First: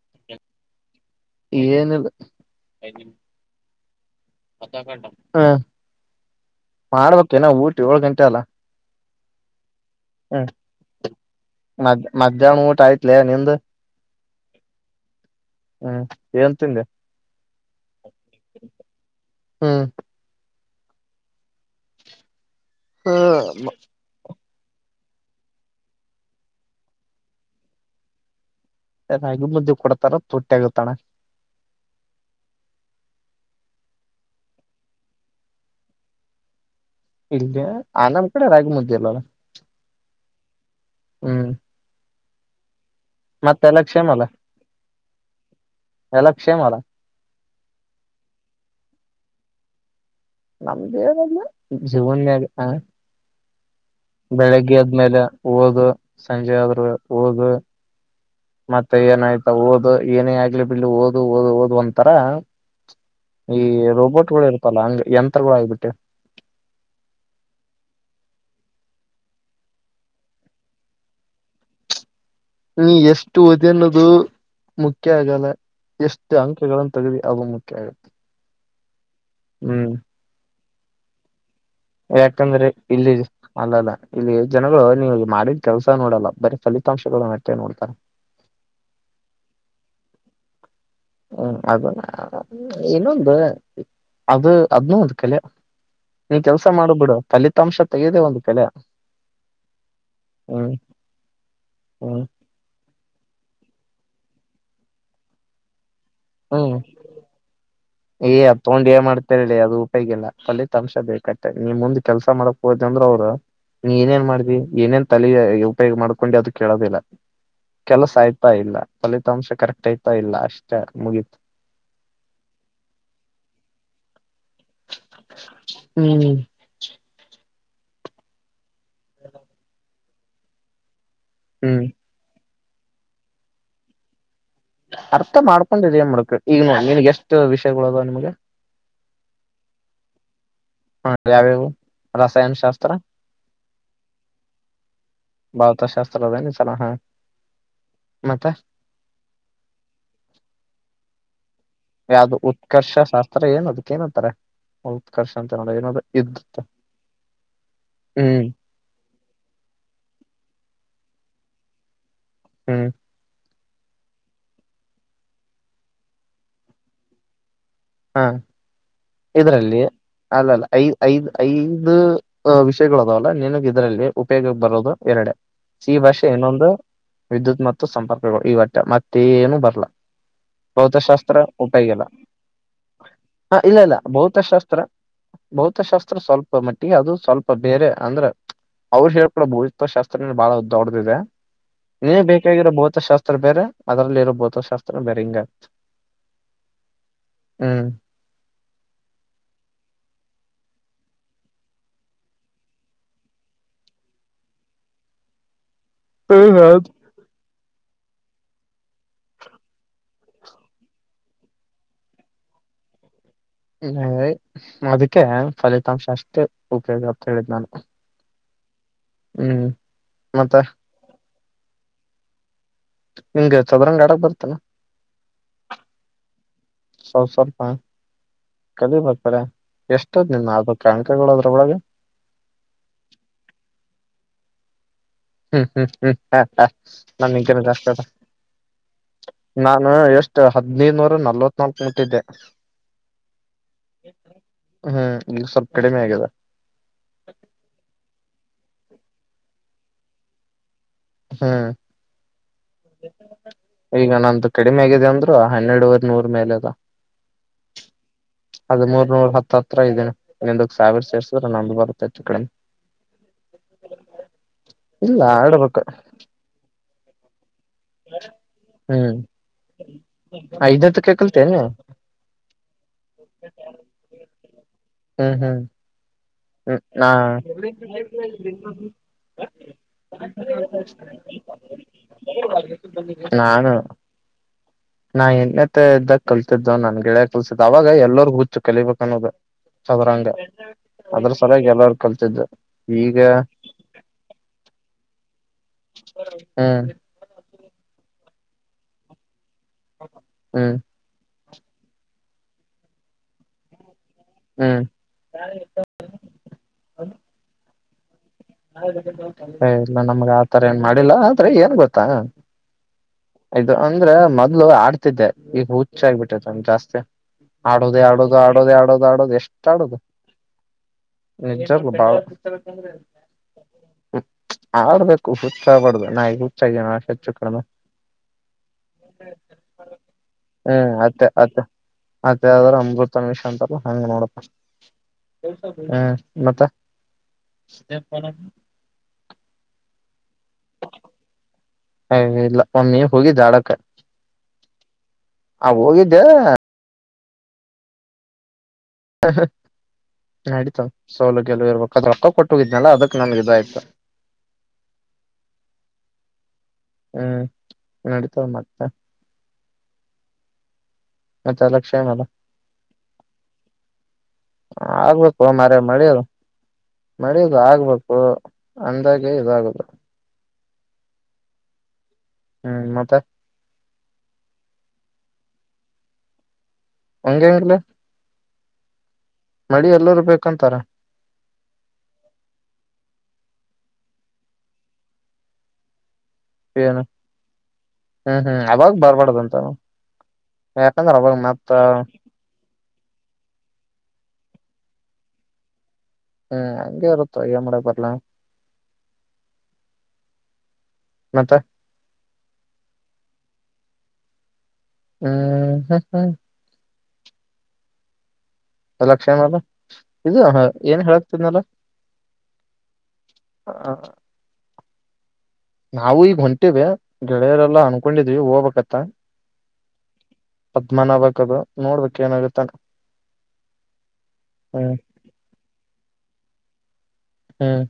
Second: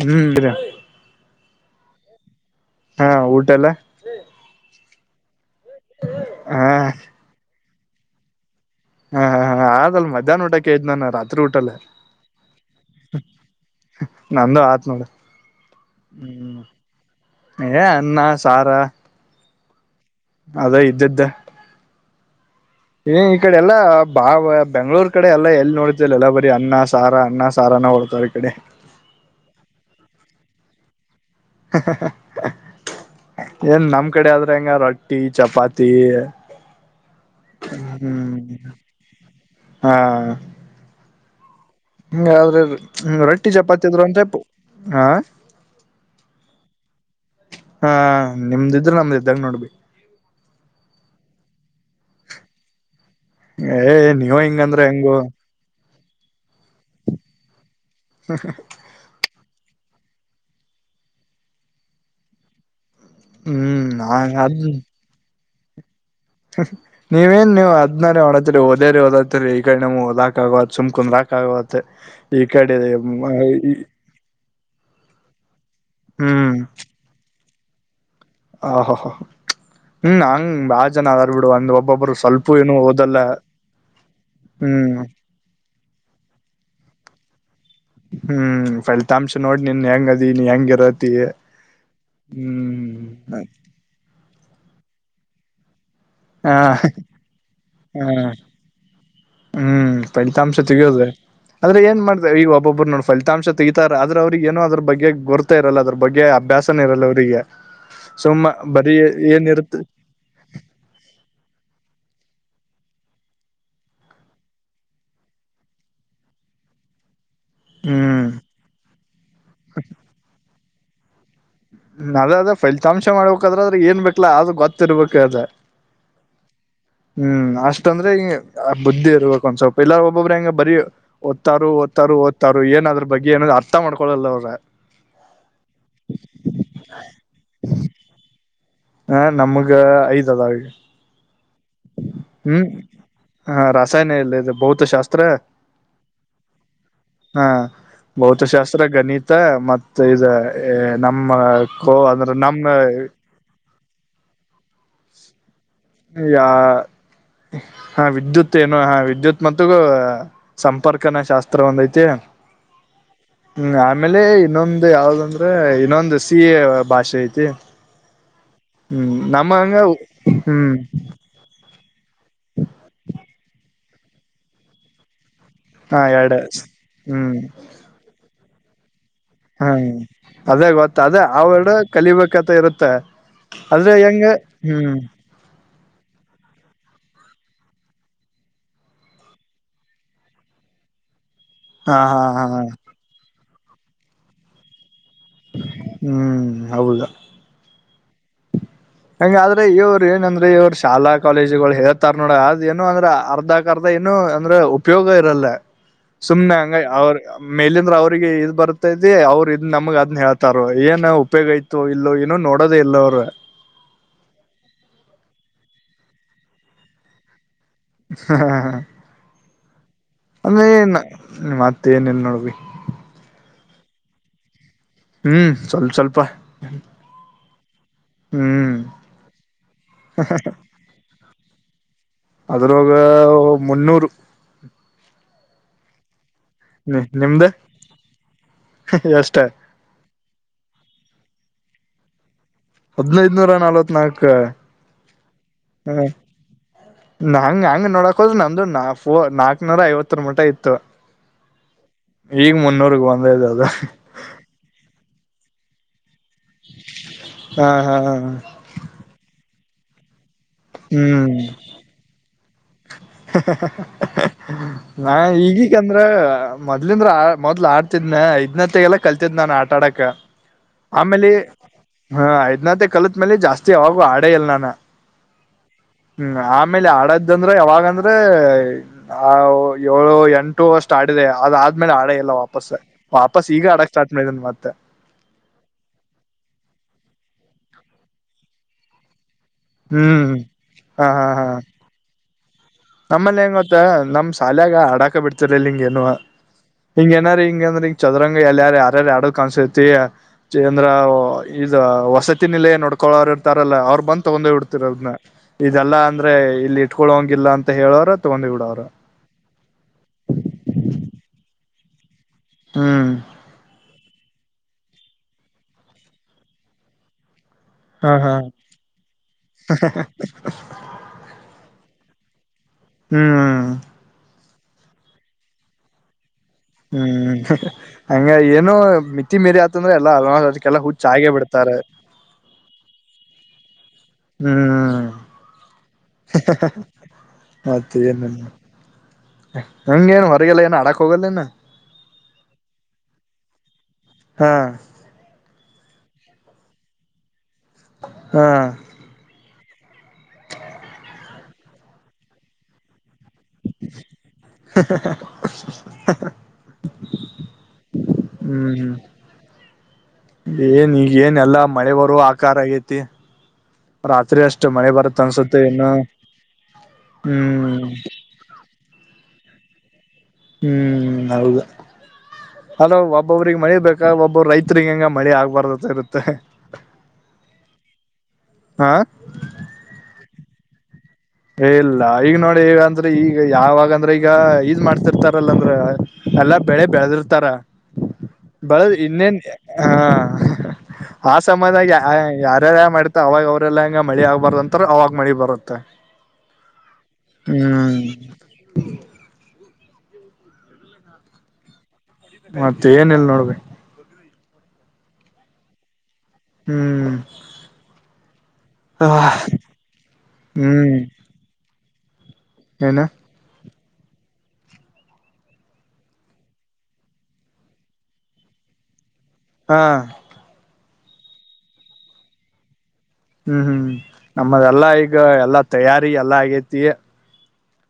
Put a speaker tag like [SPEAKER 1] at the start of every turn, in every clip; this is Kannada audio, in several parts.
[SPEAKER 1] ಹ್ಮ್
[SPEAKER 2] ಏನಿಲ್ಲ
[SPEAKER 1] ಹಾ ಊಟ ಎಲ್ಲ
[SPEAKER 2] ಹ್ಮ ಮಾಡ್ಬೇಕು ನ ಊಟ ಏಳ್ ಗಂಟೆ ಅಲ್ಲ
[SPEAKER 1] ಹಾ ಹಾ ಹಾ ಆದಲ್ ಮಧ್ಯಾಹ್ನ
[SPEAKER 2] ಹ್ಮ್
[SPEAKER 1] ಊಟಕ್ಕೆ ದ್ ನಾನ ರಾತ್ರಿ ಊಟಲ್ಲ
[SPEAKER 2] ಮದ್ ಮಧ್ಯಾಹ್ನ ಊಟ ಆಯ್ತ್ಲ ನಿಂದು
[SPEAKER 1] ನಂದು ಆತ್ ನೋಡ
[SPEAKER 2] ಏನ್
[SPEAKER 1] ಹ್ಮ್
[SPEAKER 2] ತಿಂದೆ
[SPEAKER 1] ಹೇ ಅನ್ನ ಸಾರಾ
[SPEAKER 2] ಹ್ಮ್
[SPEAKER 1] ಅದೇ ಇದ್ದಿದ್ದೆ ಏ ಈ ಕಡೆ ಎಲ್ಲಾ ಬಾವ ಬೆಂಗಳೂರ್ ಕಡೆ ಎಲ್ಲ ಎಲ್ಲಿ ನೋಡತಲ್ಲ ಎಲ್ಲ ಬರಿ ಅನ್ನ ಸಾರಾ ಅನ್ನ ಸಾರನ್ನ ಹೊೋಡ್ತಾರೆ ಈ ಕಡೆ
[SPEAKER 2] ರಾಗಿ ಮುದ್ದೆ ಕೊಡ್ತಾರ ತೊಟ್ಟಿ ಆಗತರ
[SPEAKER 1] ಏನ್ ನಮ್ ಕಡೆ ಆದ್ರೆ ಹೆಂಗ ರೊಟ್ಟಿ ಚಪಾತಿ
[SPEAKER 2] ಇಲ್ಲಯ ಆ ನಮ್
[SPEAKER 1] ಹ್ಮ್
[SPEAKER 2] ಕಡೆ ರಾಗಿ ಮು್ದೆ ಅಲ್ಲಲ್ಲ
[SPEAKER 1] ಹಾ
[SPEAKER 2] ಹ್ಮ್
[SPEAKER 1] [unintelligible] ಹ್ಮ ರೊಟ್ಟಿ
[SPEAKER 2] ಮತ್ತೆ ಎಲ್ಲ
[SPEAKER 1] ಚಪಾತಿದ್ರು
[SPEAKER 2] ಕ್ಷೇಮ
[SPEAKER 1] ಅಂತ
[SPEAKER 2] ಅಲ್ಲ
[SPEAKER 1] ಪ ಹ
[SPEAKER 2] ಎಲ್ಲ ಕ್ಷೇಮ ಅಲ್ಲ
[SPEAKER 1] ಹಾ ನಿಮ್ದಿದ್ರೆ ನಮ್ದ ಇದ್ದಾಗ ನೋಡ್ಬಿ
[SPEAKER 2] ನಮ್ದೇಲ್ಲ ಜೀವನ್ ಹ
[SPEAKER 1] ಏ ನೀವ ಹಿಂಗಂದ್ರೆ ಹೆಂಗೋ
[SPEAKER 2] ಓದು ಸಂಜೆ ಹೋಗ ಮತ್ತೆ ಏನಾಯ್ತು ಓದ ಏನೇ ಆಗ್ಲಿ ಬಿಡ್ ಓದು ಓದ ಓದ ಒಂತರ ಈ
[SPEAKER 1] ಹ್ಮ್ ನಾ
[SPEAKER 2] ರೋಬೋಟ್ಗಳು
[SPEAKER 1] ಅದ್
[SPEAKER 2] ಇರ್ತಲ್ಲ ಹಂಗ ಎಂ ಅತ್ರ ಕಡಬಿಟ್ಟು
[SPEAKER 1] ನೀವೇನ್ ನೀವು ಹದ್ನಾರ ಹೊಓಡತ್ರಿ ಓದೇರಿ ಓದತ್ತರಿ ಈ ಕಡೆ ನಮವು ಹಓದಾಕ ಆಗವತ್ ಸುಮ್ಕಂದ ರಾಕ ಆಗವತ್ ಈ ಕಡೆ
[SPEAKER 2] ನೀ ಎಷ್ಟು ಒದಿ ಅನ್ನೋದು ಮುಖ್ಯ ಆಗಲ್ಲ ಎಷ್ಟು
[SPEAKER 1] ಹ್ಮ್
[SPEAKER 2] ಅಂಕಗಳಗಳನ್ನು ತಗಿ ಅವ ಮು ಹ [inaudible]
[SPEAKER 1] ಹ ಹ ಹಾ ಹ್ಮ್ ಹಂಗ ಬ ಜನಾವರ
[SPEAKER 2] ಯಾಕಂದ್ರೆ ಇಲ್ಲಿ ಅಲ್ಲ ಅಲ್ಲ ಇಲ್ಲಿ ಜನಗಳು
[SPEAKER 1] ಹ್ಮ್
[SPEAKER 2] ನೀವು ಮಾಡಿದ್ ಕೆಲ್ಸ ನೋಡಲ್ಲ ಬ ಫಲಿತಾಂಗಳು
[SPEAKER 1] ಹ್ಮ್ ಫಲಿತಾಂಶ ನೋಡ್ ನಿನ್ ಹೆಂಗ ನೀ ಹೆಂಗರ [unintelligible]
[SPEAKER 2] ಹ್ಮ್ ಅದ ಇನ್ನೊಂದು ಅದು ಅದನ್ನ ಅದುಕಲ್ಲ ನೀ
[SPEAKER 1] ಹಾ
[SPEAKER 2] ಕೆಲ್ಸ ಮಾಡ ಬಿಡು ಫಲಿತಾಂಶ ತೆಗದೆ
[SPEAKER 1] ಹ್ಮ್
[SPEAKER 2] ಒಂದು ಕೆಲೆ
[SPEAKER 1] ಹ್ಮ್ ಫಲಿತಾಂಶ ತೆಗೋದ ಆದ್ರೆ ಏನ್
[SPEAKER 2] ಹ್ಮ್
[SPEAKER 1] ಮಾಡ್ತ ಈಗ ಒಬ್ಬೊಬ್ಬರು ನೋಡ ಫಲಿತಾಂಶ ತೆ ಆದ್ರ ಅವ್ರಿಗೆ ಏ ಅದ್ರ ಬಗ್ಗೆ ಗೊತ ಇರಲ್ಲ ಅದ್ರ ಬಗ್ಗೆ
[SPEAKER 2] ಹ್ಮ್
[SPEAKER 1] ಅಭ್ಯಾಸನ ಇರಲ್ಲ ಅವ್ರಿಗೆ
[SPEAKER 2] ಏ
[SPEAKER 1] ಸುಮ್ಮ
[SPEAKER 2] ತಗೊಂಡು
[SPEAKER 1] ಬರೀ
[SPEAKER 2] ಏ ಮಾಡ್ತರ ಹೇಳಿ ಅದು
[SPEAKER 1] ಏನಿರುತ್ತೆ
[SPEAKER 2] ಉಪಯೋಗಿಲ್ಲ ಪಲ್ಲಿತ್ ಅಂಶದೇಕಟ್ಟೆ ನೀ ಮುಂದ್ ಕೆಲ್ಸ ಮಾಡಕ್ ಹೋದ ಅಂದ್ರೆ ಅವ್ರು ನೀ ಏನೇನ್ ಮಾಡ್ವಿ ಏನೇನ್ ತಲೆ ಉಪಯೋಗ ಮಾಡ್ಕೊಂಡು ಅದ ಕೇಳೋದಿಲ್ಲ ಕೆಲಸ
[SPEAKER 1] ಹ್ಮ್
[SPEAKER 2] ಆಯ್ತಾ ಇಲ್ಲ ಫಲಿತಾಂಶ ಕರೆಕ್ಟ್ ಆಯ್ತಾ ಇಲ್ಲ ಅಷ್ಟ ಚ [inaudible] ಮುಗಿತ
[SPEAKER 1] ಅದ ಅದೇ ಫಲಿತಾಂಶ ಮಾಡ್ಬೇಕಾದ್ರೆ ಆದ್ರೆ ಏನ್ ಬೇಕು ಲ್ಲ ಅದು ಗೊತ್ತಿರ್ಬೇಕ ಅದ
[SPEAKER 2] ಹ್ಮ್
[SPEAKER 1] ಹ್ಮ್ ಅಷ್ಟ ತೊಂದರೆೆ ಈಗ ಆ ಬುದ್ಧಿ ಇರ್ಬೇಕು ಒಂದ ಸ್ಲ್ಪಲ್ಲಾ ಬಬ್ರಾಂಗ ಬರ ಒತ್ತಾರು
[SPEAKER 2] ಹ್ಮ್
[SPEAKER 1] ಒತ್ತಾರ ಒ ಏನ್ ಅದ್ರ ಬಗ್ಗೆ ಏನ ಅರ್ಥ ಮಾಡ್ಕೋಲ್ಲ ಅವ್ರ
[SPEAKER 2] ಅರ್ಥ ಮಾಡ್ಕೊಂಡಿದೆೇನ್ ಮುಡಕ ಈಗ ನ ನೀನ್ಗೆ ಎಷ್ಟು ವಿಷಯಗಳದು ನಿಮ್ಗೆ
[SPEAKER 1] ಹ ನಮಗ ಐದ ಅದ ಅವಗ
[SPEAKER 2] ಹಾ [inaudible]
[SPEAKER 1] ಹ್ಮ್ ಹ ರಾಸಾಯನ ಇಲ್ಲ ಇ ಭೌತಶಾಸ್ತ್ರ
[SPEAKER 2] ಭೌತಶಾಸ್ತ್ರ ಅದೇನ ಸಲ ಹಾ
[SPEAKER 1] ಹಾ
[SPEAKER 2] ಮತ್ತೆ
[SPEAKER 1] ಭೌತಶಾಸ್ತ್ರ ಗಣಿತ ಮತ್ತ ಇ ನಮ್ಮ ಕೋ ಅಂದ್ರ
[SPEAKER 2] ಯಾವ್ದು
[SPEAKER 1] ನಮ್ಮ
[SPEAKER 2] ಉತ್ಕರ್ಷ ಶಾಸ್ತ್ರ ಏನ ಅದಕ್ಕ ಏನತ್ತಾರೆ ಉತ್ಕರ್ಷ ಅಂತ ಹೇಳ್ರ ಏನ
[SPEAKER 1] ಯ ಹಾ
[SPEAKER 2] ಹ್ಮ್
[SPEAKER 1] ವಿದ್ಯುತ್ ಏನು ಹಾ ವಿದ್ಯುತ್ ಮತ್ತುಗೂ ಸಂ ಪರ್ಕಣ ಶಾಸ್ತ್ರ ಒಂದೈತೆ
[SPEAKER 2] ಹ್ಮ್
[SPEAKER 1] ಹ್ಮ್ ಆಮೇಲೆ ಇನ್ನೊಂದ್ ಯಾವ್ದಂದ್ರೆ ಇನ್ನೊಂದ ಸಿ ಎ ಭಾಷೆ ಐತಿ
[SPEAKER 2] ಹಾ
[SPEAKER 1] ಹ್ಮ್ ನಮ್ಮ ಹಂಗ
[SPEAKER 2] ಇದ್ರಲ್ಲಿ ಅಲ್ಲಲ್ಲ
[SPEAKER 1] ಹ್ಮ್
[SPEAKER 2] ಐ ಐದು ಐದು ವಿಷಯಗಳು ಅದಲ್ಲ ನಿನಗ್ ಇದರಲ್ಲಿ ಉಪಯೋಗಕ್ಕೆ ಬರೋದು ಎರಡೆ ಈ
[SPEAKER 1] ಹಾ
[SPEAKER 2] ಭಾಷೆ
[SPEAKER 1] ಎರಡ
[SPEAKER 2] ಇನ್ನೊಂದು ವಿದ್ಯುತ್ ಮತ್ತು ಸಂಪರ್ಕಗಳು ಈವಟ್ಟ [inaudible] ಮತ್ತೆ
[SPEAKER 1] ಹ್ಮ ಅದೇ ಗತ್ತ ಅದೇ
[SPEAKER 2] ಭೌತಶಾಸ್ತ್ರ
[SPEAKER 1] ಅವಡ
[SPEAKER 2] ಉಪಯೋಗಿಲ್ಲ
[SPEAKER 1] ಕಲಿಬೇಕತ ಇರುತ್ತ
[SPEAKER 2] ಹ ಇಲ್ಲ
[SPEAKER 1] ಆದ್ರೆ
[SPEAKER 2] ಇಲ್ಲ
[SPEAKER 1] ಹೆಂಗ
[SPEAKER 2] ಭೌತಶಾಸ್ತ್ರ
[SPEAKER 1] ಹ್ಮ್
[SPEAKER 2] ಭೌತಶಾಸ್ತ್ರ ಸ್ವಲ್ಪ ಮಟ್ಟೆ ಅದು ಸ್ವಲ್ಪ ಬೇರೆ ಅಂದ್ರೆ ಅವ್ರು ಹೇಳ್ಕಡ ಭೌತ್ವ ಶಾಸ್ತ್ರ ಬಹಳ ದೊಡದಿದೆ
[SPEAKER 1] ಹಾ
[SPEAKER 2] ಏ
[SPEAKER 1] ಹಾ ಹಾ
[SPEAKER 2] ಬೇಕಾಗಿರೋ ಭೌತಶಾಸ್ತ್ರ ಬೇರೆ ಅದ್ರಲ್ಲಿ ಇರ್ಬಹದು ಶ
[SPEAKER 1] ಹ್ಮ್ ಹೌದಾ
[SPEAKER 2] ಹ [unintelligible]
[SPEAKER 1] ಹಂಗ ಆದ್ರೆ ಇವ್ರು ಏನಂದ್ರೆ ಇವ್ರ ಶಾಲಾ ಕಾಲೇಜುಗಳು ಹೇಳ್ತಾರ ನೋಡ ಅದ್ ಏನು ಅಂದ್ರ ಅರ್ಧಕರ್ಧ ಏನು ಅಂದ್ರ ಉಪಯೋಗ ಇರಲ್ಲ ಸುಮ್ನೆಂಗ ಅವ್ರ ಮೇಲೆ ದ್ರ ಅವ್ರಿಗೆ ಇದ್ ಬರ್ತೈತಿ ಅವ್ರರು ಇದ್ ನಮಗ್ ಅದನ್ ಹೇಳ್ತಾರ ಏನ್ ಉಪಯೋಗ ಆಯ್ತು ಇಲ್ಲೋ ಏನು ನೋಡೋದೇ ಇಲ್ಲ ಅವರು
[SPEAKER 2] [inaudible] ಅದಕ್ಕೆ ಫಲಿತಾಂಶ ಅಷ್ಟೇ ಉಪಯೋಗ ಅಂತ ಹೇಳಿದ್ ನಾನು
[SPEAKER 1] ಹಾ ಹಾ
[SPEAKER 2] ಹ್ಮ್ ಮತ್ತ
[SPEAKER 1] ಅಂದ್ರೆ ಏನ್ ಮತ್ತ ಏನ್ಲ್ ನೋಡ್ ಅಭಿ
[SPEAKER 2] ಹಂಗ ಚದರಂಗ ಆಡಕ್ ಬರ್ತಾನ
[SPEAKER 1] ಹ್ಮ್ ಸ್ವಲ್ಪ ಸ್ವಲ್ಪ
[SPEAKER 2] ಸ್ವ ಸ್ವಲ್ಪ
[SPEAKER 1] ಹ್ಮ್
[SPEAKER 2] ಕಲಿ ಬರ್ತಾರ ಎಷ್ಟದ್ ನಿನ್ ಅ ಕಾಣಕಗಳಾದ್ ಳಗೆ [unintelligible]
[SPEAKER 1] ಅದ್ರಾಗ ಮುನ್ನೂರು
[SPEAKER 2] ಹ್ಮ್ ಹ್ಮ್ ಹ್ಮ್ ಹ ಹ ನನ್
[SPEAKER 1] ನಿಮ್ದ
[SPEAKER 2] ಹಂತನ ಜಾಸ್ತಿ ಅ
[SPEAKER 1] ಎಷ್ಟ
[SPEAKER 2] ನಾನು ಎಷ್ಟು ಹದ್ನೈದುನೂರ ನಲ್ವತ್ತು ನೋ ಮುಟ್ಟಿದ್ದೆ
[SPEAKER 1] ಹದ್ನೈದನೂರ ನಲ್ವತ್ ನಾಲ್ಕ
[SPEAKER 2] ಹ್ಮ್ ಈಗ ಸ್ವಲ್ಪ
[SPEAKER 1] ಹ
[SPEAKER 2] ಕಡಿಮೆ ಆಗಿದೆ
[SPEAKER 1] ಹಂಗ ಹಂಗ ನೋಡಕ್ ಹೋದ್ರ ನಮ್ದ ನಾ ಹೊ ನಾಕ್ನೂರ ಐವತ್ತರ ಮಟ್ಟ ಇತ್ತು
[SPEAKER 2] ಹ್ಮ್
[SPEAKER 1] ಈಗ ಮುನ್ನೂರ್ಗ್ ಒಂದೇ ಇದ ಅದು
[SPEAKER 2] ಈಗ ನನ್ನದ ಕಡಿಮೆ ಆಗಿದೆ ಅಂದ್ರು ಹನ್ನೆರೇಡುವರಿನುರ ಮೇಲೆದ
[SPEAKER 1] ಹಾ ಹಾ
[SPEAKER 2] ಅದ ಮೂರ್ ನೂರ ಹತ್ತ ಆತ್ತ [unintelligible] ಇನ್ನಂದ್ ಸಾವಿರ
[SPEAKER 1] ಹ್ಮ್
[SPEAKER 2] ಸೇರ್ಸ್ರ ನಮ್ದ ಬರುತ್ತತ್ತು ಕಡಿಮಿ
[SPEAKER 1] [unintelligible] ನಾ
[SPEAKER 2] ಇಲ್ಲ ಆಡ್ಬೇಕು
[SPEAKER 1] ಈಗೀಗಂದ್ರ ಮೊದ್ಲಿಂದ್ರ ಆ ಮೊದ್ಲು ಆಡುತ್ತಿದ್ದೇನ ಐದ್ನತೆಗೆಲ್ಲ
[SPEAKER 2] ಹ್ಮ್
[SPEAKER 1] ಕಲ್ತಿದ್ ನಾನು ಆಟ ಆಡಕ
[SPEAKER 2] ಐದತ್ತಕ್ಕೆ
[SPEAKER 1] ಆಮೇಲೆ
[SPEAKER 2] ಕಲ್ತೇನೆ
[SPEAKER 1] ಹ ಐದ್ನತೆ ಕಲತ್ ಮೇಲೆ ಜಾಸ್ತಿ ಅವಾಗ ಆಡೇ ಇಲ್ಲ ನಾನ
[SPEAKER 2] ಹ್ಮ್ ಹ್ಮ್
[SPEAKER 1] ಹ್ಮ್ ಆಮೇಲೆ ಆಡದ್ದ ಯಾವಾಗಂದ್ರೆ ಆ ಏಳು ಎಂಟು ಅಷ್ಟ ಆಡಿಲ ಅದ ಆದ್ಮೇಲೆ ಆಡ ಇಲ್ಲ ವಾಪಸ್ ವಾಪಸ್ ಈಗ
[SPEAKER 2] ನಾನು
[SPEAKER 1] ಆಡಕ್ ಸ್ಟಾಟ್ ಮನ್ ಮತ್ತ
[SPEAKER 2] ಗೆಳೆ ಕಲ್ಸಿದತ್ ಅವಾಗ ಎಲ್ಲರುೂ ಹುಚ್ಚು ಕಲಿಬೇಕ ಅನ್ನೋದು ಚದರಂಗ
[SPEAKER 1] ಹ್ಮ್ ಹಾ ಹಾ
[SPEAKER 2] ಅದ್ರ
[SPEAKER 1] ಹಾ
[SPEAKER 2] ಸಯಾಗಿ ಎಲ್ಲರು ಕಲ್ತ [inaudible]
[SPEAKER 1] ನಮ್ಮಲ್ಲಿ ಹೆಂಗ ಗೊತ್ತ ನಮ್ ಶಾಲ್ಯಾಗ ಆಡಾಕ ಬಿಡ್ತ ಲಿನ್ನುವಾ
[SPEAKER 2] ಹ್ಮ್
[SPEAKER 1] ಹಿಂಗ್ ಏನಾರು ಇಂಗ ಅಂದ್ರೆ ತಿ ಚದರಂಗ ಎಲ್ಲ ಯಾರ ಯಾರ ಆಡೋ ಕಾಣಸುತ್ತ [unintelligible]
[SPEAKER 2] ಹ್ಮ್
[SPEAKER 1] ಚಂದ್ರ ಇ ವಸತಿ ನಿಲಯ ನೋಡಕೋಳವರ ಅವ್ರು ಬಂದ ತಗೊಂಡ
[SPEAKER 2] ಹ್ಮ್
[SPEAKER 1] ಹೋಗ್ಬಿಡ್ತಿದ್ರು ಅದನ್ನ ಇದೆಲ್ಲ ಅಂದ್ರೆ ಇಲ್ಲಿ ಇಟ್ಕೊಳ್ಳ ಹಂಗಿಲ್ಲ ಅಂತ ಅ ಹೇಳೋರ ತಗೊಂಡ್ ಬಿಡೋರು
[SPEAKER 2] ಹ ಇಲ್ಲ ನಮ್ಗ್ ಆತರ ಏನ್ ಮಾಡಿಲ್ಲ ಆದ್ರೆ ಏನ್ ಗೊತ್ತ ಹತ್ತಾ
[SPEAKER 1] ಹ್ಮ್
[SPEAKER 2] ಆಯದು ಅಂದ್ರೆ ಮೋ ಆಡ್ತಿದ್ದೆ ಈಗ ಹುಚ್ಚ ಆಗ್ಬಿಟ್ಟೈತೆ ಜಾಸ್ತಿ ಆಡೋದು
[SPEAKER 1] ಹಾ ಹಾ
[SPEAKER 2] ಆಡೋದು ಆಡೋದು ಆಡೋದು ಆಡೋದು ಎಷ್ಟು ಆಡದು ನಿಜವಾಗಿನು ಹಾ [unintelligible] [inaudible] [inaudible]
[SPEAKER 1] ಹ್ಮ್
[SPEAKER 2] ಆಡ್ಬೇಕು ಹುಚ್ಚ ಆಬಡ್ದು ನ
[SPEAKER 1] ಹ್ಮ್ ಹಂಗ ಏನೋ ಮಿತಿ ಮೀರಿ ಆತಂದ್ರೆ ಎಲ್ಲಾ ಅಲ್ ಅದಕ್ಕೆಲ್ಲ
[SPEAKER 2] ಹ್ಮ್ ಅತ್ತೆ
[SPEAKER 1] ಹುಚ್ಚಾಗೆ
[SPEAKER 2] ಅತ್ತೆ
[SPEAKER 1] ಬಿಡ್ತಾರೆ
[SPEAKER 2] ಅತ್ತೆ ಆದ್ರ ಅಮೃತ ನಿಮಿಷ ಅಂತಲ್ಲ ಹಂಗ ನೋಡಪ್ಪ
[SPEAKER 1] ಹ್ಮ್
[SPEAKER 2] ಹ್ಮ ಮತ್ತ
[SPEAKER 1] ಹಂಗ [unintelligible] ನ್ ಮ ಲ್ಲ ಏ ಹಾಡಕ್ ಹೋಗಲ್ಲೇನ್ನು
[SPEAKER 2] ಹ ಇಲ್ಲ ಒಮ್ಮಿ ಹೋಗಿ ಹಾಡಕ್ಕ
[SPEAKER 1] ಹಾ
[SPEAKER 2] ಆ ಹೋಗಿದ್ದೆ
[SPEAKER 1] ಹ್ಮ್
[SPEAKER 2] ನಡಿತ ಸೌಲಭ್ಯಲ್ಲ ಇರ್ಬೇಕ ಅದ ರೊಕ್ಕ ಕೊಟ್ಟ ಹೋಗಿದ್ನಲ್ಲ ಅದಕ್ ನಮಗೆ
[SPEAKER 1] [inaudible]
[SPEAKER 2] ಹ್ಮ್ ನಡೀತಾವ ಮತ್ತ
[SPEAKER 1] ಹ್ಮ್ ಏನ್ ಈಗ ಏನ್ ಎಲ್ಲಾ ಮಳೆ
[SPEAKER 2] ಕ್ಷೇಮ
[SPEAKER 1] ಬರುವ
[SPEAKER 2] ಅಲ್ಲ
[SPEAKER 1] ಆಕಾರ ಆಗೈತಿ ರಾತ್ರಿ ಅಷ್ಟ ಮಳೆ ಬರತ್
[SPEAKER 2] ಆಗ್ಬೇಕು
[SPEAKER 1] ಅನ್ಸತ್ತೆ
[SPEAKER 2] ಮಾರಾಯ
[SPEAKER 1] ಏನ್ನು
[SPEAKER 2] ಮಳಿಯೋದು ಮಳಿಯೋದು
[SPEAKER 1] ಹ್ಮ್
[SPEAKER 2] ಆಗ್ಬೇಕು ಅಂದಾಗೆ ಇದಾಗದು
[SPEAKER 1] ಹ್ಮ್ ಹೌದು
[SPEAKER 2] ಹ್ಮ್
[SPEAKER 1] ಅಲ
[SPEAKER 2] ಮತ್ತೆ
[SPEAKER 1] ಒಬ್ಬೊಬ್ರಿಗೆ ಮನಿಬೇಕು ಒಬ್ಬ ರೈತ್ರಿಗ ಹಂಗ ಮಳೆ ಆಗ್ಬಾರ್ದತೆ ಇರುತ್ತೆ
[SPEAKER 2] ಒಗೆಂಗಲ
[SPEAKER 1] ಹಾ
[SPEAKER 2] ಮಳಿ ಎಲ್ಲರೂ ಬೇಕಂತಾರ
[SPEAKER 1] ಇಲ್ಲ ಈಗ ನೋಡಿ ಈ ಅಂದ್ರೆ ಈಗ ಯಾವಾಗ ಅಂದ್ರೆ ಈಗ ಇದ್ ಮಾಡ್ತಿರ್ತಾರಲ್ಲ ಅಂದ್ರ ಎಲ್ಲ ಬೆಳೆ
[SPEAKER 2] ಏನು
[SPEAKER 1] ಬೆಳೆದಿರ್ತಾರ
[SPEAKER 2] ಹ್ಮ್ ಹ್ಮ್ ಅವಾಗ
[SPEAKER 1] ಬೆಳೆದ್ ಇನ್ನೇನ್
[SPEAKER 2] ಬರ್ಬಾರ್ದಂತ
[SPEAKER 1] ಆ
[SPEAKER 2] ಯಾಕಂದ್ರ ಅವಾಗ
[SPEAKER 1] ಆ
[SPEAKER 2] ಮತ್ತ
[SPEAKER 1] ಸಮಯದಾಗ ಯಾರೆಲ್ಲ ಮಾಡಿತ ಅವಾಗ ಅವ್ರಲ್ಲಾ ಹಂಗ ಮಳಿ ಆಗ್ಬಾರ್ದಂತ ಅವಾಗ್ ಮಾಡಿ ಬರುತ್ತೆ
[SPEAKER 2] ಹ್ಮ್ ಹಂಗಗೆ ಇರುತ್ತೋ ಅಯ್ಯಮ್ಮಡ
[SPEAKER 1] ಹ್ಮ್
[SPEAKER 2] ಬರ್ಲ್ಲ ಮತ್ತೆ
[SPEAKER 1] ಮತ್ತೆ ಏನೆಲ್ಲ ನೋಡ್ಬೇಕ
[SPEAKER 2] ಹ್ಮ ಹ ಹಾ
[SPEAKER 1] ಹ್ಮ್
[SPEAKER 2] ಅಲ್ಲಕ್ಷಮಾಲ ಇದು ಏನ್ ಹೇಳಕ್ತಿದ್ನಲ್ಲ
[SPEAKER 1] ಏನಾ
[SPEAKER 2] ಹ ಹ ನಾವು ಈಗ ಹೊಂಟವ ಗೆಳೆಯರೆಲ್ಲಾ ಅನ್ಕೊಂಡಿದ್ವಿ ಹೋಗ್ಬೇಕತ್ತ
[SPEAKER 1] ಹಾ
[SPEAKER 2] ಅದ್ಮಾನ ಆಬೇಕದು ನೋಡ್ಬೇಕು ಏನಾಗುತ್ತತ್ತಾನ
[SPEAKER 1] ಹ್ಮ್ ಹ್ಮ್ ನಮ್ಮದ ಎಲ್ಲಾ
[SPEAKER 2] ಹ್ಮ್
[SPEAKER 1] ಈಗ ಎಲ್ಲಾ ತಯಾರಿ ಎಲ್ಲಾ ಈ ತ [unintelligible]
[SPEAKER 2] ಹ್ಮ್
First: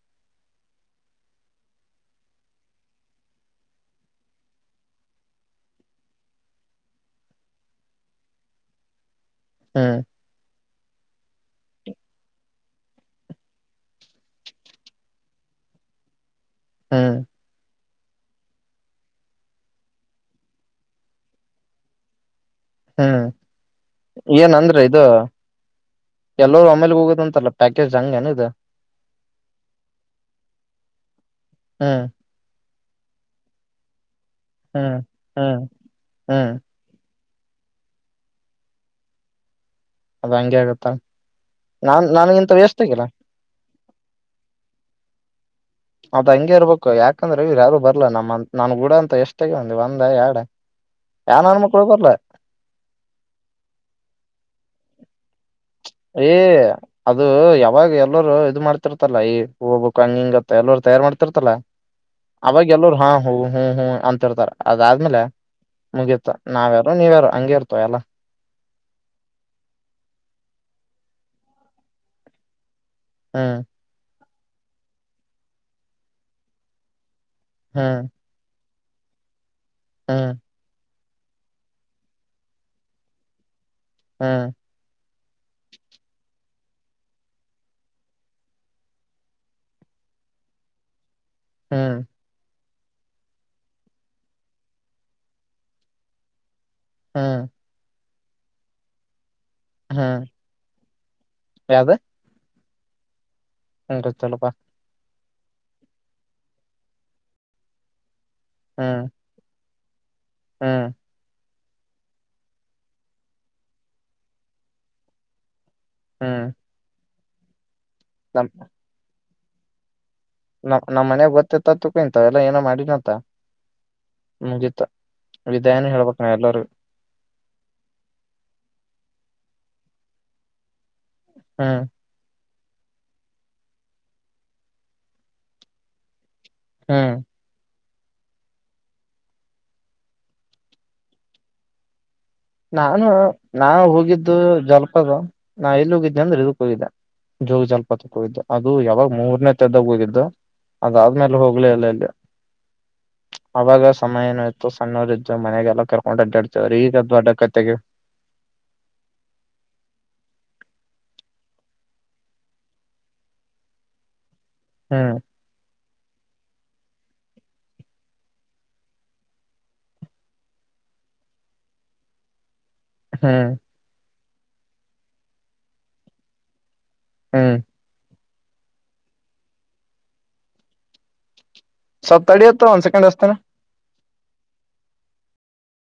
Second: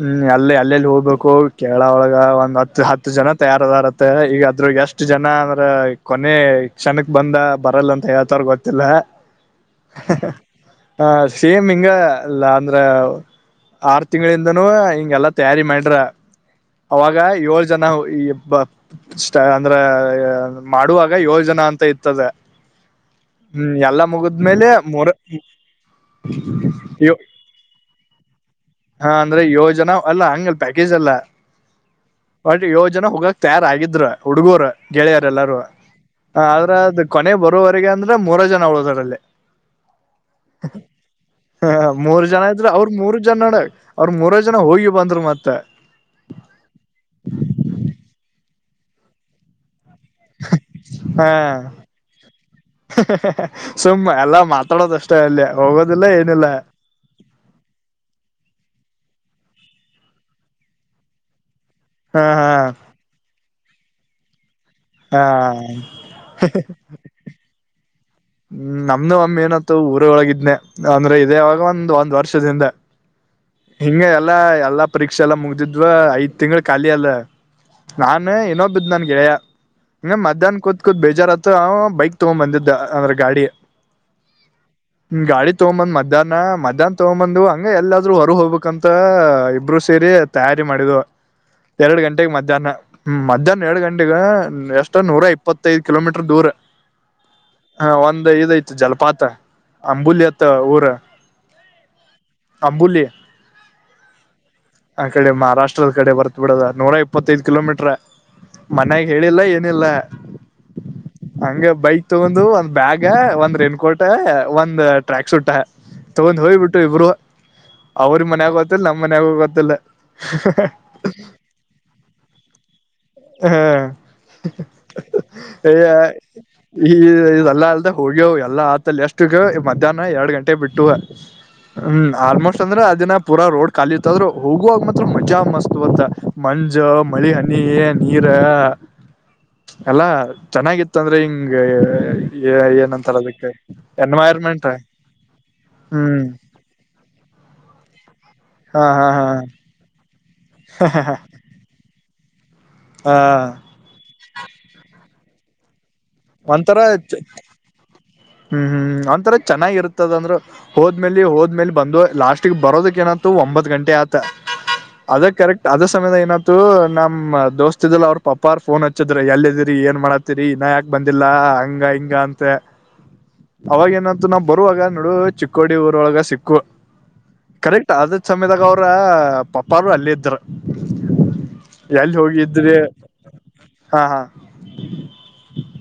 [SPEAKER 1] ಹ್ಮ್ ಅಲ್ಲಿ ಅಲ್ಲೆಲ್ಲಿ ಹೋಗ್ಬೇಕು ಕೇಳ ಒಳಗ ಒಂದ್ ಹತ್ತು ಹತ್ತು ಜನ ತಯಾರದಾರತ್ತ ಈಗ ಅದ್ರ ಎಷ್ಟ್ ಜನ ಅಂದ್ರ ಕೊನೆ ಕ್ಷಣಕ್ ಬಂದ ಬರಲ್ಲ ಅಂತ ಹಳ್ತಾರ ಗೊತ್ತಿಲ್ಲ ಹ
[SPEAKER 2] ಹ್ಮ್
[SPEAKER 1] ಹ ಸೇಮ್ ಹಿಂಗಲ್ಲ ಅಂದ್ರ ಆರು ತಿಂಗಳಿಂದ ನು ಹಿಂಗೆ ಎಲ್ಲಾ ತಯಾರಿ ಮಾಡ್ರ
[SPEAKER 2] ಹ್ಮ್
[SPEAKER 1] ಅವಾಗ ಯೋ ಜನ ಈ ಅಂದ್ರ ಮಾಡುವಾಗ ಯೋಜನಾ ಅಂತ ಇರ್ತದೆ
[SPEAKER 2] ಹ್ಮ್ ಏನಂದ್ರ ಇದು
[SPEAKER 1] ಮೂರ
[SPEAKER 2] ಎಲ್ಲರು ಆಮೇಲೆ ಹೋಗದಂತಲ್ಲ ಪ್ಯಾಕೇಜ್ ಹಂಗ ಏನ ಇದು
[SPEAKER 1] ಹಾ ಅಂದ್ರೆ ಯೋಜನಾ ಅಲ್ಲ ಹಂಗಲ್ ಪ್ಯಾಕೇಜ್ ಅಲ್ಲ
[SPEAKER 2] ಹ್ಮ್
[SPEAKER 1] ಯೋಜನೆ ಹೋಗಕ್ ತಯಾರಗಿದ್ರರು ಹುಡುಗೂರು
[SPEAKER 2] ಹ್ಮ್
[SPEAKER 1] ಗೆಳೆಯರೆ ಎಲ್ಲಾರೂ
[SPEAKER 2] ಹ್ಮ್ ಹ್ಮ್
[SPEAKER 1] ಆದ್ರ ಅದು ಕೊನೆ ಬರೋವರೆಗೆ ಅಂದ್ರ ಮೂರ ಜನ ಅವಳದಾರಲ್ಲಿ
[SPEAKER 2] ಅದ ಹಂಗೆ ಆಗತ್ತ
[SPEAKER 1] ಹ
[SPEAKER 2] ನಾನ್
[SPEAKER 1] ಮೂರು ಜನ
[SPEAKER 2] ನನ್ಗಿಂತ
[SPEAKER 1] ಇದ್ರರು
[SPEAKER 2] ವೇಸ್ಟ್
[SPEAKER 1] ಅವ್ರ
[SPEAKER 2] ಆಗಿಲ್ಲ
[SPEAKER 1] ಮೂರು ಜನ ನಡ ಅವ್ರರು ಮೂರೈ ಜನ ಹೋಗಿ ಬಂದ್ರು ಮತ್ತೆ
[SPEAKER 2] ಅದೇ ಹಂಗೆ ಇರ್ಬೇಕು ಯಾಕಂದ್ರೆ ಅವ ಯಾರು ಬರ್ಲ ನಮ್ಮ ನನ್ ಗುಡ ಅಂತ ಎಷ್ಟಾಗಿ
[SPEAKER 1] [unintelligible] ಹ
[SPEAKER 2] ಮಕ್ಳು ಬರ್ಲ
[SPEAKER 1] ಸುಮ್ಮ್ ಎಲ್ಲ ಮಾತಾಡೋದಷ್ಟೇ ಅಲ್ಲಿ ಹೋಗೋದಿಲ್ಲ
[SPEAKER 2] ಏ
[SPEAKER 1] ಏನಿಲ್ಲ
[SPEAKER 2] [unintelligible] ಹಲ್ಲ ಈಬ ಕಂಗಿಂಗ ಎಲ್ಲವರ್ ತಯಾರ್ ಮಾಡ್ತಿರ್ತಲ್ಲಾ
[SPEAKER 1] ಹ
[SPEAKER 2] ಅವಾಗ ಎಲ್ಲರು ಹಾ ಹೋಗ ಹ್ಮ್ ಹ್ಮ್ ಅಂತಿರ್ತಾರೆ ಅದಾದ್ಮೇಲೆ
[SPEAKER 1] ಹಾ ಹ
[SPEAKER 2] ಮುಗಿಯತ ನಾವ್ಯಾರು ನೀವ್ಯಾರು ಹಂಗೆ ಇರ್ತವ ಎಲ್ಲ
[SPEAKER 1] ಹ್ಮ್ ನಮ್ದ ಒಮ್ಮಿ ಏನತ್ತು ಊರೊಳಗಿದ್ನನೆ ಅಂದ್ರೆ ಇದೇವಾಗ ಒಂದ್ ಒಂದ್ ವರ್ಷದಿಂದ
[SPEAKER 2] ಹ್ಮ್
[SPEAKER 1] ಹಿಂಗ ಎಲ್ಲಾ ಎಲ್ಲಾ ಪರೀಕ್ಷೆ ಎಲ್ಲಾ ಮುಗ್ದಿದ್ವ ಐದ್ ತಿಂಗಳು ಖಾಲಿ ಅಲ್ಲ
[SPEAKER 2] ಹ್ಮ್
[SPEAKER 1] ನಾನನ್ನ್ನೊಬ್ ನು ಕೆಯ [unintelligible] ಹ
[SPEAKER 2] ಹ್ಮ್
[SPEAKER 1] ಮಧ್ಯಾಹ್ ಕೂತ್ ಬೇಜಾರ್ತ್ರ ಬೈಕ್ ತಗೊಂಡ್ ಬಂದಿದ್ದ ಅಂದ್ರೆ ಗಾಡಿ
[SPEAKER 2] ಹ್ಮ್
[SPEAKER 1] ಗಾಡಿ ತಗೊಂಬಂದ್ ಮ್ಯಾಹ್ ಮಧ್ಯಾಹ್ನ್ ತಗೊಂಬ ಬ್ ಹಂಗ ಎಲ್ಲಾದ್ರು ಹೊ ಇರು ಹೋಗ್ಬೇಕಕ್ಂತ ಇಬ್ರು ಸೇರಿ ತಯಾರಿ ಮಾಡಿದ
[SPEAKER 2] ಹ್ಮ್
[SPEAKER 1] ಎರಡು ಗಂಟೆಗೆ ಮಧ್ಯಾಹ್ನ ಹ್ಮ್ ಮಧ್ಯಾಹ್ನ ಎರಡ್ ಗಂಟೆಗ ಎಷ್ಟ ನೂರ ಇಪ್ಪತ್ತೈದು ಕಿಲೋಮೀಟರ್ ದೂರ
[SPEAKER 2] ಹ್ಮ್
[SPEAKER 1] ನ ಒಂದ ಇದಐತ ಜಲಪಾತ
[SPEAKER 2] ಹ್ಮ್
[SPEAKER 1] ಅಂಬುಲಿತ್ತ ಊರ ಅಂಬುಲಿ
[SPEAKER 2] ಹ [unintelligible] ಪ್
[SPEAKER 1] ಆ ಕಡೆ ಮಹಾರಾಷ್ಟ್ರದ ಕಡೆ ಬರ್ತ್ ಬಿಡದ ನೂರ ಇಪ್ಪತ್ತೈದು ಕಿಲೋಮೀಟ್ರ ಮನ್ಯಾಗ
[SPEAKER 2] ಹ್ಮ್
[SPEAKER 1] ಹೇಳಿಲ್ಲ ನಲೆ
[SPEAKER 2] ಹ್ಮ್
[SPEAKER 1] ಹಂಗ ಬೈಕ್ ತಗೊಂಡ ಒಂದ್ ಬ್ಯಾಗ ಒಂದ್ ರೆನ್ ಕೋಟೆ ಒಂದ್ ಟ್ರ್ಯಾಕ್ ಸೂಟ್ ತಗೊಂಡ್
[SPEAKER 2] ಹ್ಮ್
[SPEAKER 1] ಹೋಯ್ಬಿಟ್ಟು ಇಬ್ರು ಅವ್ರ
[SPEAKER 2] ನಮ್
[SPEAKER 1] ಮನ್ಯಾಗ ಗತ್ತಲ್ಲ ನಮ್ಮ್ ಮಯಾಗ ಇಲ್ಲ
[SPEAKER 2] ನಮ್ ನಮ್ ಮನ್ಯಾಗ
[SPEAKER 1] [unintelligible]
[SPEAKER 2] ಗೊತ್ತಿತ್ತ ತಿಳ್ಕೊ ಇಂತವೆಲ್ಲ ಏನೋ ಮಾಡಿನಂತ
[SPEAKER 1] ಹಾ
[SPEAKER 2] ಮುಗೀತ ವಿದಾಯನ
[SPEAKER 1] ಅ
[SPEAKER 2] ಹೇಳ್ಬೇಕ ನಾ ಎಲ್ಲರಿಗೂ
[SPEAKER 1] ಈ ಇಲ್ಲಾ ಅಲ್ದೆ ಹೋಗ್ಯವು ಎಲ್ಲಾ ಆತಲ್ಲಿ ಎಷ್ಟು ಮಧ್ಯಾಹ್ನ ಎರಡು ಗಂಟೆ ಬಿಟ್ಟು ಹ್ಮ್ ಆಲ್ಮ ದ್ರ ಅದಿನ ಪೂರಾ ರೋಡ್ ಖಾಲಿ ಇತ್ತದ್ರೆ ಹೋಗುವಾಗ ಮಾತ್ರ ಮಜಾ ಮಸ್ತ್ವತ್ತ ಮಂಜು
[SPEAKER 2] ಹ್ಮ್
[SPEAKER 1] ಮಳಿ ಹನಿ ಏನ್ ನೀರ ಎಲ್ಲಾ ಚೆನ್ನಾಗಿತ್ತ ಅಂದ್ರೆ ಹಿಂಗ
[SPEAKER 2] ನಾನು
[SPEAKER 1] ಏನಂತಾರ ಅದಕ್ಕೆ
[SPEAKER 2] ನಾ ಹೋಗಿದ್ದು
[SPEAKER 1] ಎನ್ವೈರ್ಮೆಂಟ್
[SPEAKER 2] ಜಲಪದ ನಾ ಎಲ್ಲಿ ಹೋಗಿದ್ದನಿ
[SPEAKER 1] ಹ್ಮ್
[SPEAKER 2] ಅಂದ್ರೆ ಇದಕ್ ಹೋಗಿದ್ದೆ ಜೋಗ ಜಲ್ಪತಾ [unintelligible] ದ್ದು ಅದು
[SPEAKER 1] ಹಾ ಹಾ
[SPEAKER 2] ಯಾವಾಗ
[SPEAKER 1] ಹಾ
[SPEAKER 2] ಮೂರನೇ ತದಾಗ ಹೋಗಿದ್ದು ಅದಾದ್ಮೇಲೆ ಹೋಗ್ಲಿ ಅಲ್ಲ ಇಲ್ಲಿ
[SPEAKER 1] ಹಾ
[SPEAKER 2] ಅವಾಗ ಸಮಯ ಏನು ಇತ್ತು ಸಣ್ಣವರು ಮನೆಗ ಎಲ್ಲ
[SPEAKER 1] ಒಂಥರ
[SPEAKER 2] ಒಡಡ್ರಿಗದುಡ್ [unintelligible]
[SPEAKER 1] ಹ್ಮ್ ಹ್ಮ್ ಒಂಥರ ಚೆನ್ನಾಗಿರುತ್ತದಂದ್ರರು ಹೋದ್ಮ ಮೇ ಹೋದ್ಲೆ ಬಂದು ಲಾಸ್ಟ್ಗ್ ಬರೋದಕ್ ಏನತ ಒಂಬತ್ ಗಂಟೆ ಆತ
[SPEAKER 2] ಹ್ಮ್
[SPEAKER 1] ಅದ ಕರೆಕ್ಟ್ ಅದ ಸಮಯದ ಏನತ್ತು ನಮ್ಮ್ ದೋಸ್ತ ಇದ ಅವ್ರ ಪಪ್ಪ ಫೋನ್ ಹಚ್ಚಿದ್ರ ಎಲ್ಲ ಇದೀರಿ ಏನ್ ಮಾಡತ್ತೀರಿ ಇನ್ನ ಯಾಕ ಬಂದಿಲ್ಲ ಹಂಗ ಹಿಂಗ ಅಂತ
[SPEAKER 2] ಹ್ಮ್
[SPEAKER 1] ಅವಾಗೇನ ಇದು ನಾವ್ ಬರುವಾಗ ನೋಡು ಚಿಕ್ಕೋಡಿ ಊರೊಳಗ ಸಿಕ್ಕು
[SPEAKER 2] ಹ್ಮ್
[SPEAKER 1] ಕರೆಕ್ಟ್ ಆದ ಸಮೇದಾಗ ಅವ್ರ ಪಪ್ಪಾರರು ಅಲ್ಲ ಇದ್ರ ಎಲ್ಲಿ
[SPEAKER 2] ಸ್ವಲ್ಪ ತಡಿಯತ್ತ
[SPEAKER 1] ಹೋಗಿದ್ರೆ
[SPEAKER 2] ಒಂದ್ ಸೆಕೆಂಡ್ ಹಸ್ತಾನ
[SPEAKER 1] ಹಾ ಹಾ [inaudible]